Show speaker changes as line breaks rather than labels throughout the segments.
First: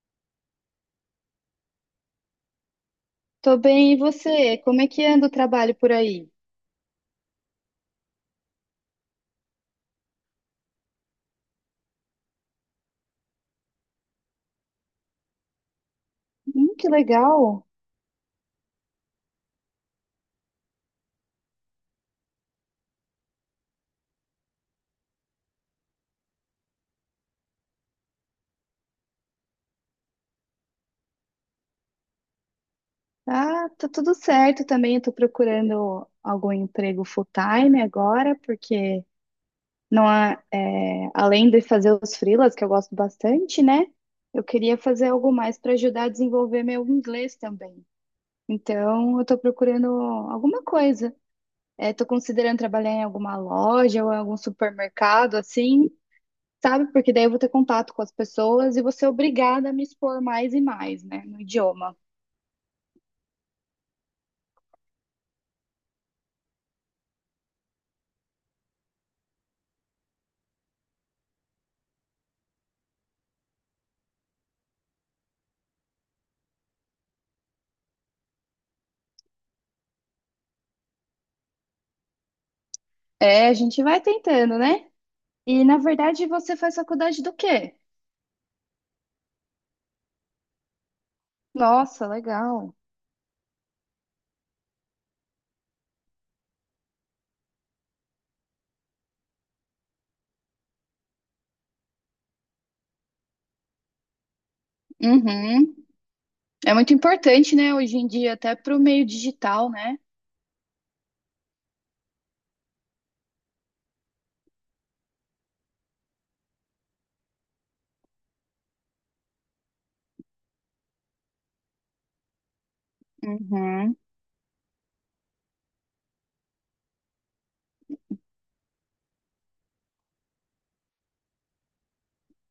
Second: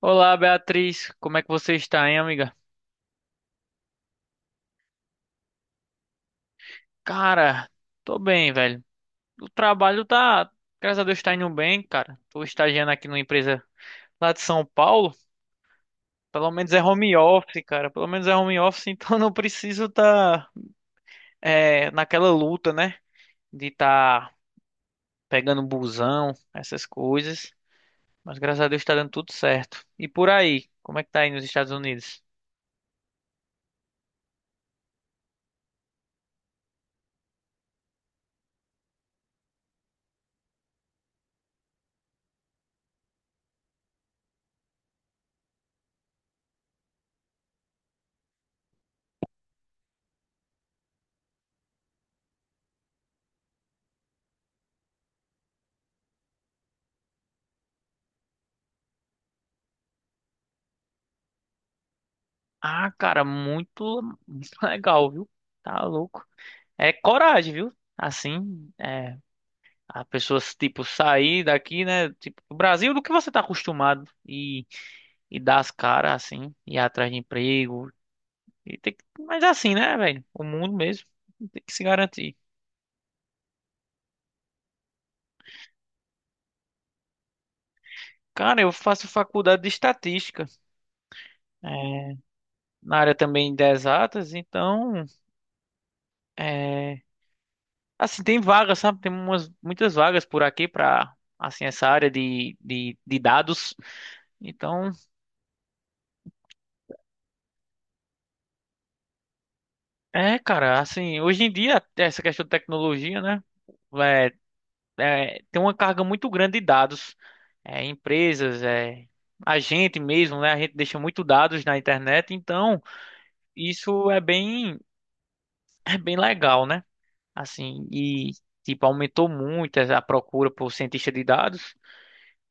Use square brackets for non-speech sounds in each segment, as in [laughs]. Olá, Beatriz. Como é que você está, hein, amiga?
Tô bem, e você? Como é que anda o trabalho por aí?
Cara, tô bem, velho. O trabalho tá, graças a Deus, tá indo bem, cara. Tô estagiando aqui numa empresa lá de São Paulo. Pelo menos é
Que
home office,
legal!
cara. Pelo menos é home office, [laughs] então não preciso tá, naquela luta, né? De tá pegando busão, essas coisas. Mas graças a Deus tá dando tudo certo. E por aí, como é que tá aí nos Estados Unidos?
Ah, tá tudo certo também. Eu tô procurando algum emprego full-time agora, porque não há, além de fazer os freelas, que eu gosto bastante, né? Eu queria fazer algo mais para ajudar a desenvolver meu inglês também. Então, eu tô procurando alguma coisa. Tô considerando trabalhar em alguma loja ou em algum supermercado, assim, sabe? Porque daí eu vou ter contato com as pessoas e vou ser obrigada a me expor mais e mais, né, no idioma.
Ah, cara, muito [laughs] legal, viu? Tá louco. É coragem, viu? Assim, a pessoa, tipo, sair daqui, né? Tipo, do Brasil, do que você tá acostumado e dar as caras, assim, ir atrás de emprego. E tem que, mas é assim, né, velho? O mundo mesmo tem que se garantir.
É, a gente vai tentando, né? E na verdade você faz faculdade do quê?
Cara, eu faço faculdade de estatística, é,
Nossa, legal.
na área também de exatas, então, é, assim, tem vagas, sabe? Tem umas, muitas vagas por aqui pra, assim, essa área de dados. Então.
Uhum. É muito importante, né, hoje em dia, até para o meio digital, né?
É, cara, assim, hoje em dia, essa questão de tecnologia, né? É, é, tem uma carga muito grande de dados. É, empresas, é, a gente mesmo, né? A gente deixa muito dados na internet, então
Uhum.
isso é bem legal, né? Assim, e tipo, aumentou muito a procura por cientista de dados.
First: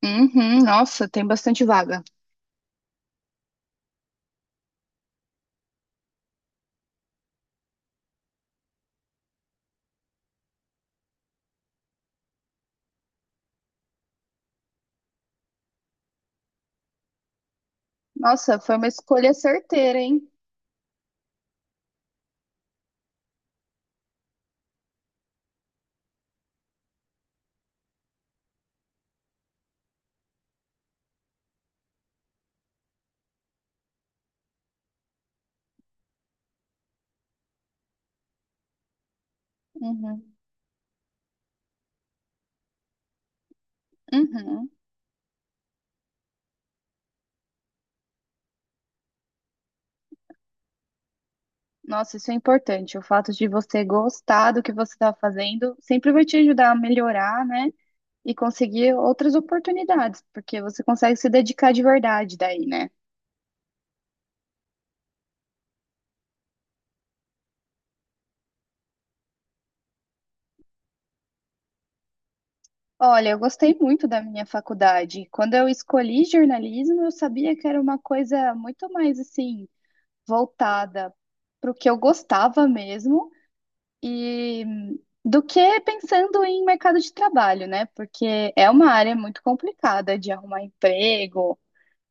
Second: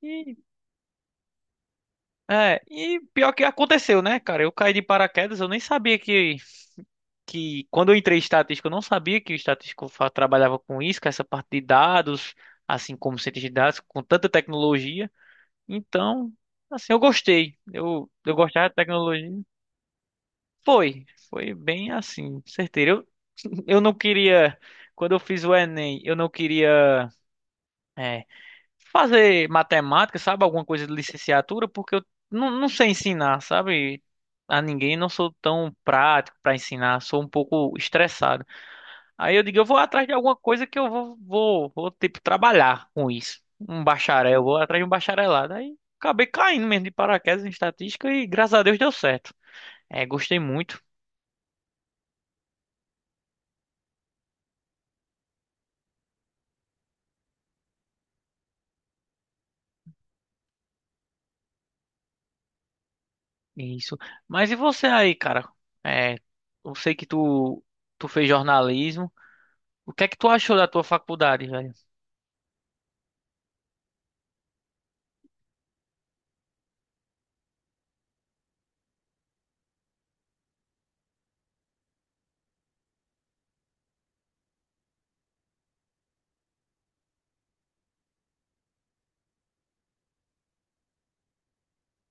E,
Uhum. Nossa, tem bastante vaga.
é, e pior que aconteceu, né, cara? Eu caí de paraquedas, eu nem sabia que quando eu entrei em estatística, eu não sabia que o estatístico trabalhava com isso, com essa parte de dados, assim como cientista de dados, com tanta tecnologia. Então, assim, eu gostei. Eu
Nossa,
gostava de
foi uma
tecnologia.
escolha certeira, hein?
Foi, foi bem assim, certeiro. Eu não queria, quando eu fiz o Enem, eu não queria é, fazer matemática, sabe? Alguma coisa de licenciatura, porque eu não, não sei ensinar, sabe? A ninguém, não sou tão prático para ensinar, sou um pouco estressado. Aí eu digo, eu vou atrás de
Uhum.
alguma coisa que eu vou tipo, trabalhar com isso. Um bacharel, eu vou
Uhum.
atrás de um bacharelado. Aí acabei caindo mesmo de paraquedas em estatística e graças a Deus deu certo. É, gostei muito
Nossa, isso é importante. O fato de você gostar do que você está fazendo sempre vai te ajudar a melhorar, né? E conseguir outras oportunidades, porque você consegue se dedicar de verdade daí, né?
isso. Mas e você aí, cara? É, eu sei que tu, tu fez jornalismo. O que é que tu achou da tua faculdade, velho?
Olha, eu gostei muito da minha faculdade. Quando eu escolhi jornalismo, eu sabia que era uma coisa muito mais assim, voltada para o que eu gostava mesmo e do que pensando em mercado de trabalho, né? Porque é uma área muito complicada de arrumar emprego,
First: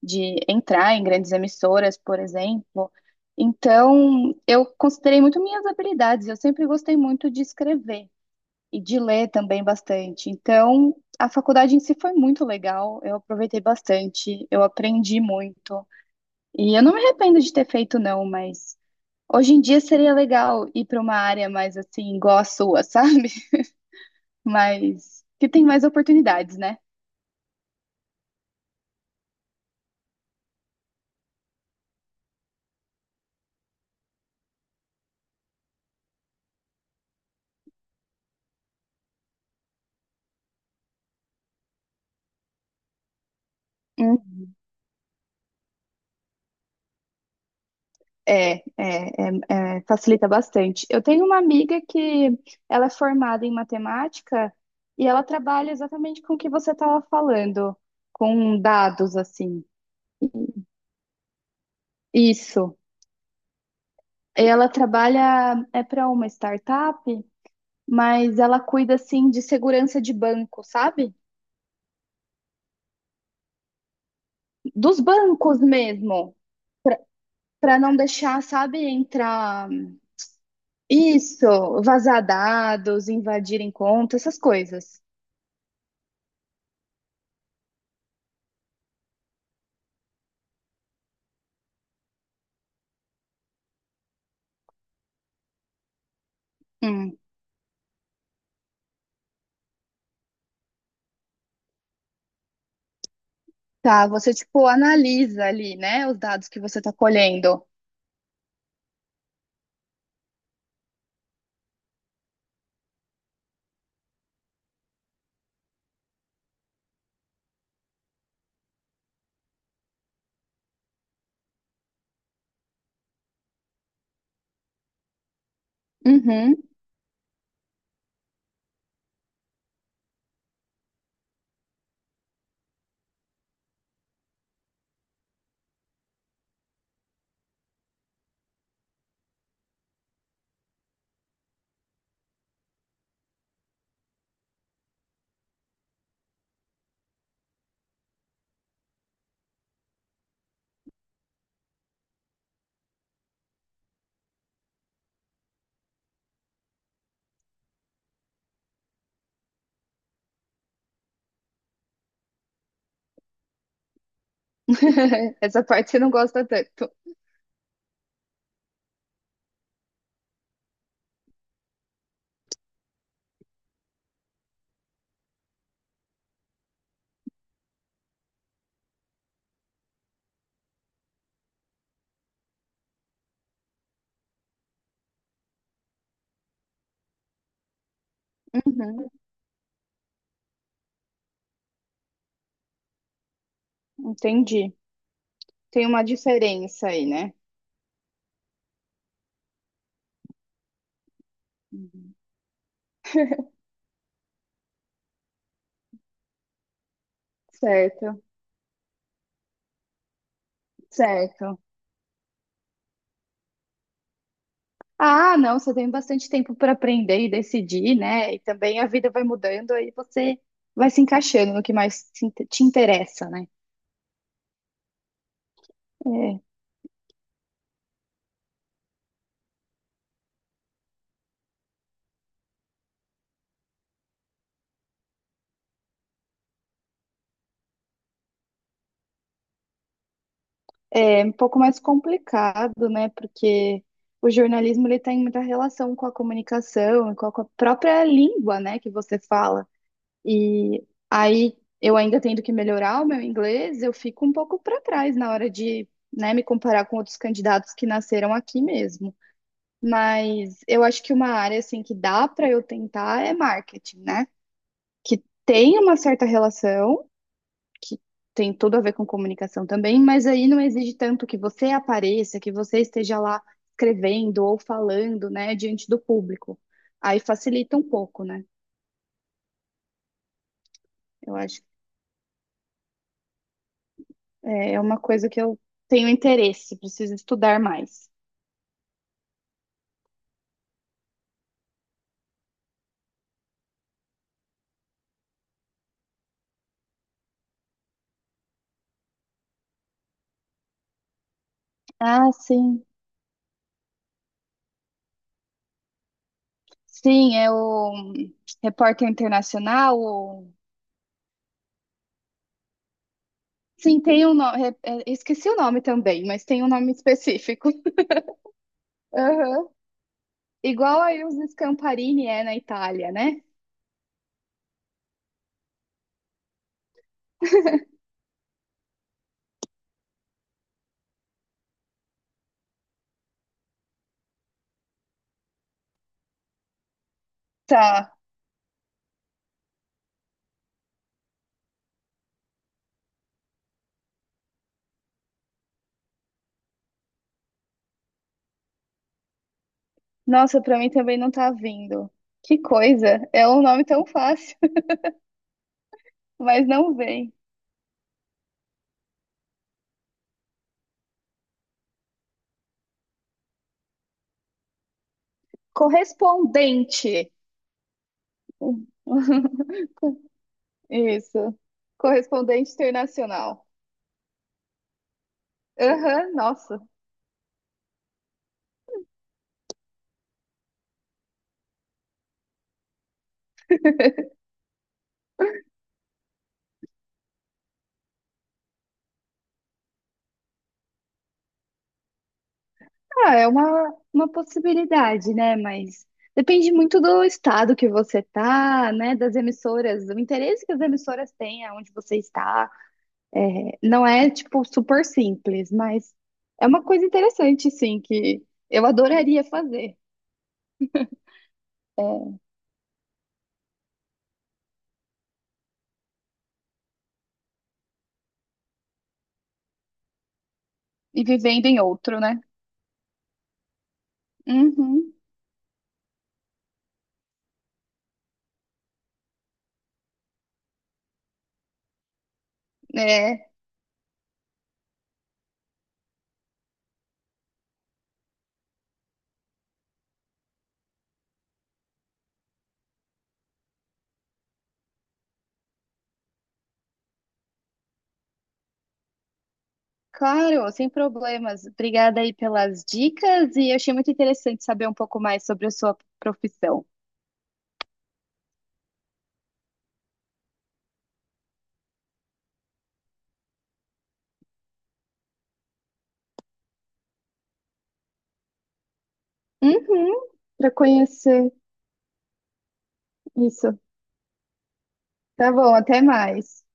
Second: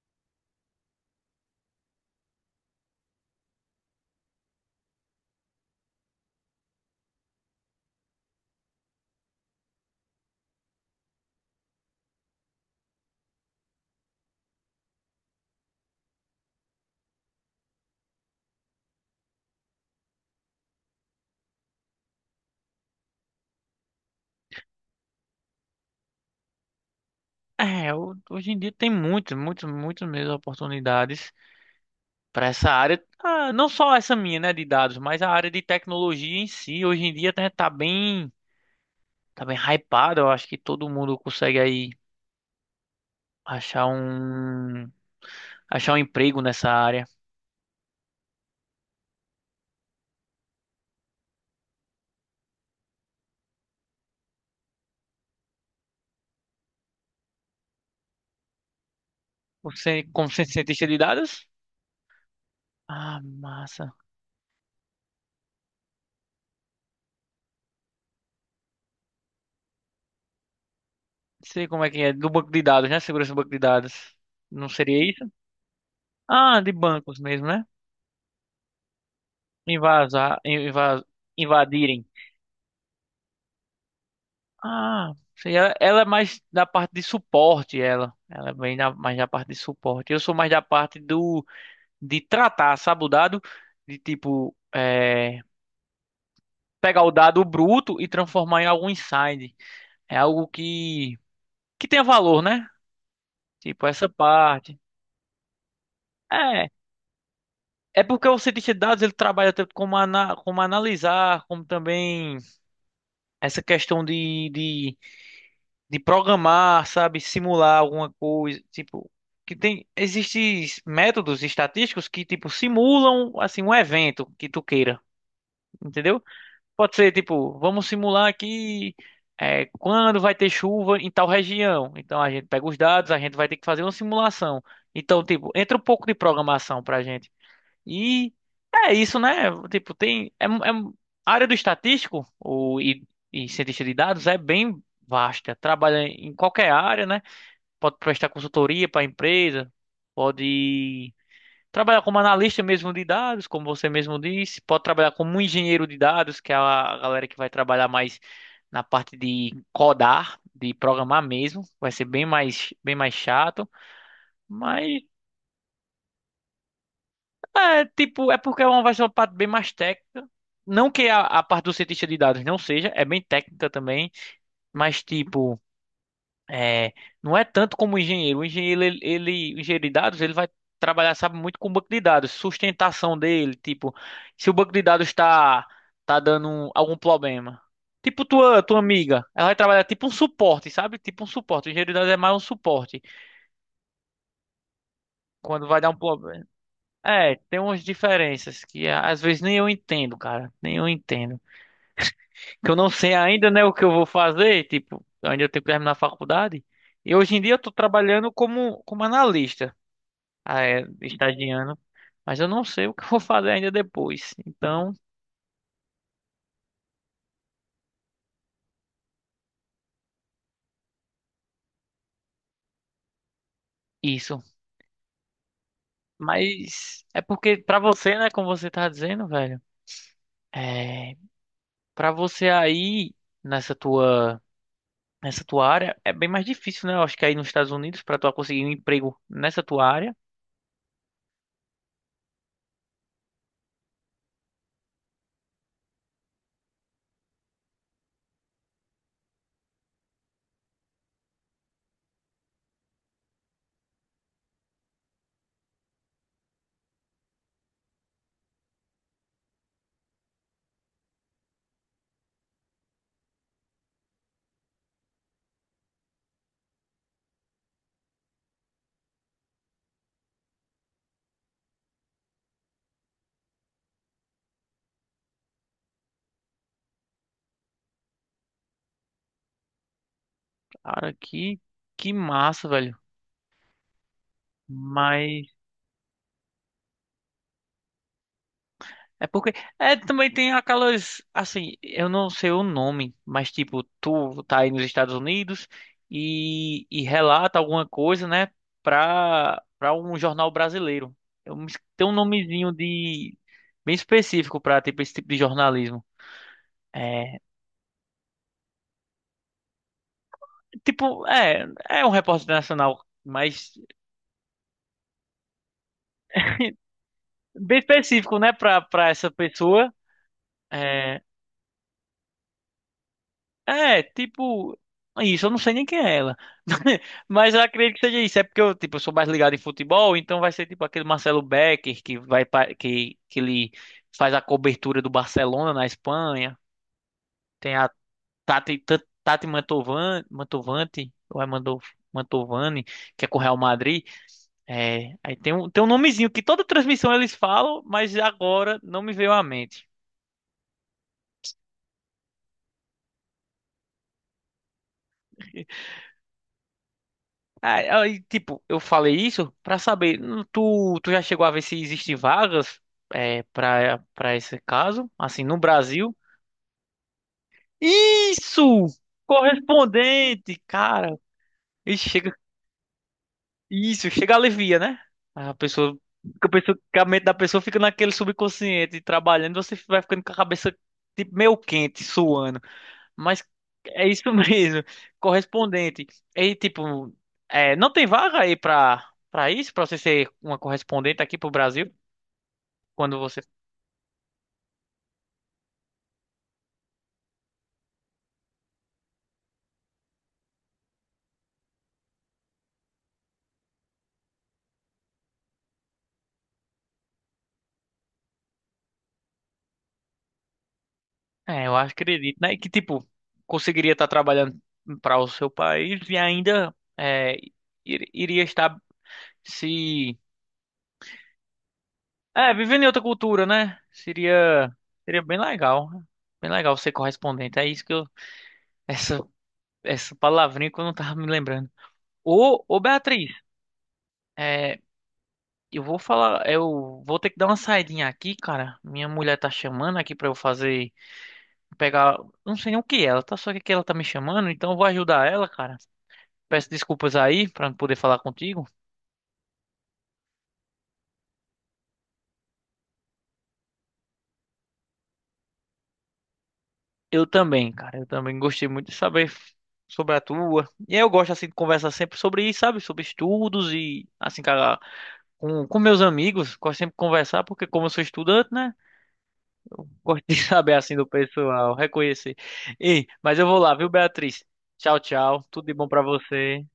de entrar em grandes emissoras, por exemplo. Então, eu considerei muito minhas habilidades. Eu sempre gostei muito de escrever e de ler também bastante. Então, a faculdade em si foi muito legal. Eu aproveitei bastante, eu aprendi muito. E eu não me arrependo de ter feito, não, mas hoje em dia seria legal ir para uma área mais assim, igual a sua, sabe? [laughs] Mas que tem mais oportunidades, né?
É, hoje em dia tem muitas, muitas, muitas mesmo oportunidades para essa área. Ah, não só essa minha, né, de dados, mas a área de tecnologia em si, hoje em dia, né, tá bem hypado. Eu acho que todo mundo consegue aí achar um achar um emprego nessa área.
É, facilita bastante. Eu tenho uma amiga que ela é formada em matemática e ela trabalha exatamente com o que você estava falando, com dados, assim.
Você, como cientista de dados?
Isso.
Ah, massa. Não
Ela trabalha é para uma startup, mas ela cuida assim de segurança de banco, sabe?
sei como é que é. Do banco de dados, né? Segurança do banco de dados. Não
Dos
seria isso?
bancos mesmo,
Ah, de bancos mesmo, né?
para não deixar, sabe, entrar
Invasar, invas,
isso,
invadirem.
vazar dados, invadirem contas, essas coisas.
Ah, seria, ela é mais da parte de suporte, ela. Ela é bem mais da parte de suporte. Eu sou mais da parte do de tratar, sabe, o dado? De tipo, pegar o
Hum.
dado bruto e transformar em algum insight. É algo que tenha valor, né? Tipo,
Tá,
essa
você tipo
parte.
analisa ali, né, os dados que
É.
você tá colhendo.
É porque o cientista de dados ele trabalha tanto como, ana, como analisar, como também essa questão de programar, sabe? Simular alguma coisa. Tipo, que tem. Existem métodos estatísticos que, tipo, simulam assim, um evento que tu queira. Entendeu?
Uhum.
Pode ser, tipo, vamos simular aqui quando vai ter chuva em tal região. Então a gente pega os dados, a gente vai ter que fazer uma simulação. Então, tipo, entra um pouco de programação pra gente. E é isso, né? Tipo, tem. A área do estatístico e cientista de dados é bem vasta. Trabalha em qualquer área, né? Pode prestar consultoria para empresa, pode. Trabalhar como analista mesmo de dados, como você mesmo disse, pode trabalhar como um engenheiro de dados, que é a galera que vai trabalhar mais na parte de codar, de programar mesmo, vai ser bem mais chato, mas
[laughs] Essa parte você não gosta tanto.
é tipo, é porque é uma vai ser uma parte bem mais técnica. Não que a parte do cientista de dados não seja, é bem técnica também, mas tipo, é, não é tanto como o engenheiro. O engenheiro, o engenheiro de dados, ele vai trabalhar, sabe, muito com o banco de dados, sustentação dele, tipo, se o banco de dados está tá dando algum problema. Tipo tua, tua
Uhum.
amiga, ela vai trabalhar tipo um suporte, sabe? Tipo um suporte. O engenheiro de dados é mais um suporte.
Entendi.
Quando vai
Tem
dar um
uma
problema.
diferença aí, né?
É, tem umas diferenças que às vezes nem eu entendo, cara. Nem eu entendo.
Uhum.
Que eu não sei ainda, né, o que eu vou fazer, tipo, eu ainda tenho que terminar a faculdade. E hoje em dia eu tô
Certo,
trabalhando como, como analista. Ah, é,
certo.
estagiando, mas eu não sei o que eu vou fazer ainda depois. Então,
Ah, não, você tem bastante tempo para aprender e decidir, né? E também a vida vai mudando, aí você vai se encaixando no que mais te interessa, né?
isso. Mas é porque pra você, né, como você tá dizendo, velho, é, para você aí nessa tua nessa tua área é bem mais difícil, né? Eu acho que aí nos Estados Unidos pra tu conseguir um emprego nessa tua área,
É um pouco mais complicado, né? Porque o jornalismo ele tem muita relação com a comunicação e com a própria língua, né, que você fala. E aí eu ainda tendo que melhorar o meu inglês, eu fico um pouco para trás na hora de, né, me comparar com outros candidatos que nasceram aqui mesmo. Mas eu acho que uma área assim que dá para eu tentar é marketing, né? Que tem uma certa relação que tem tudo a ver com comunicação também, mas aí não exige tanto que você apareça, que você esteja lá escrevendo ou falando, né, diante do público. Aí facilita um pouco, né?
cara,
Eu acho que
que massa, velho.
é uma coisa que
Mas
eu tenho interesse, preciso estudar mais.
é porque é também tem aquelas assim, eu não sei o nome, mas tipo, tu tá aí nos Estados Unidos e relata alguma coisa, né, pra para um jornal brasileiro. Eu me tem um
Ah,
nomezinho
sim.
de bem específico pra tipo esse tipo de jornalismo.
Sim,
É,
é o repórter internacional.
tipo, é um repórter nacional, mas
Sim, tem um nome. Esqueci o nome também, mas tem um nome específico.
bem específico, né, pra para essa
Aham.
pessoa.
Igual
É,
aí os Scamparini é na Itália, né?
é, tipo, isso, eu não sei nem quem é ela. [laughs] Mas eu acredito que seja isso. É porque eu, tipo, eu sou mais ligado em futebol, então vai ser tipo aquele Marcelo Becker que vai que ele faz a cobertura do Barcelona na Espanha. Tem a
Tá.
Tati Mantovani, Mantovani, ou é Mantovani, que é com o Real Madrid. É, aí tem um nomezinho que toda transmissão eles falam, mas agora não me veio à mente.
Nossa, pra mim também não tá vindo. Que coisa! É um nome tão fácil, [laughs] mas não vem.
Aí, aí, tipo, eu falei isso pra saber, tu, tu já chegou a ver se existem vagas é, para esse caso, assim, no Brasil?
Correspondente.
Isso!
[laughs]
Correspondente, cara.
Isso.
E chega,
Correspondente internacional.
isso, chega alivia, né? A pessoa,
Aham,
fica pensando
nossa.
que a mente da pessoa fica naquele subconsciente trabalhando, você vai ficando com a cabeça tipo meio quente, suando. Mas é isso mesmo. [laughs] Correspondente. E tipo, é, não tem vaga aí pra isso? Pra você ser uma correspondente aqui pro Brasil? Quando
Ah,
você.
é uma possibilidade, né? Mas depende muito do estado que você tá, né? Das emissoras, do interesse que as emissoras têm aonde você está. Não é, tipo, super simples, mas é uma coisa interessante, sim, que eu adoraria fazer.
É, eu
É,
acredito, né? Que tipo, conseguiria estar trabalhando para o seu país e ainda é, iria estar se.
e vivendo em outro, né?
É, vivendo em outra cultura, né? Seria,
Uhum.
seria bem legal. Bem legal ser correspondente. É isso que eu. Essa, essa palavrinha que eu não tava me lembrando. Ô, ô Beatriz.
É,
é, Eu vou falar, eu vou ter que dar uma saidinha aqui, cara. Minha mulher tá chamando aqui pra eu fazer, pegar, não sei nem o que é, ela tá só que ela tá me chamando, então eu vou ajudar ela, cara. Peço desculpas aí pra não poder falar contigo.
claro, sem problemas. Obrigada aí pelas dicas e eu achei muito interessante saber um pouco mais sobre a sua profissão.
Eu também, cara, eu também gostei muito de saber sobre a tua. E eu gosto assim de conversar sempre sobre isso, sabe? Sobre estudos e assim, cara, com meus amigos, gosto sempre de conversar porque como eu sou estudante, né? Gosto
Uhum,
de [laughs]
para
saber assim do
conhecer
pessoal, reconhecer. Ei, mas eu vou lá,
isso.
viu, Beatriz? Tchau, tchau.
Tá
Tudo de
bom,
bom pra
até
você.
mais.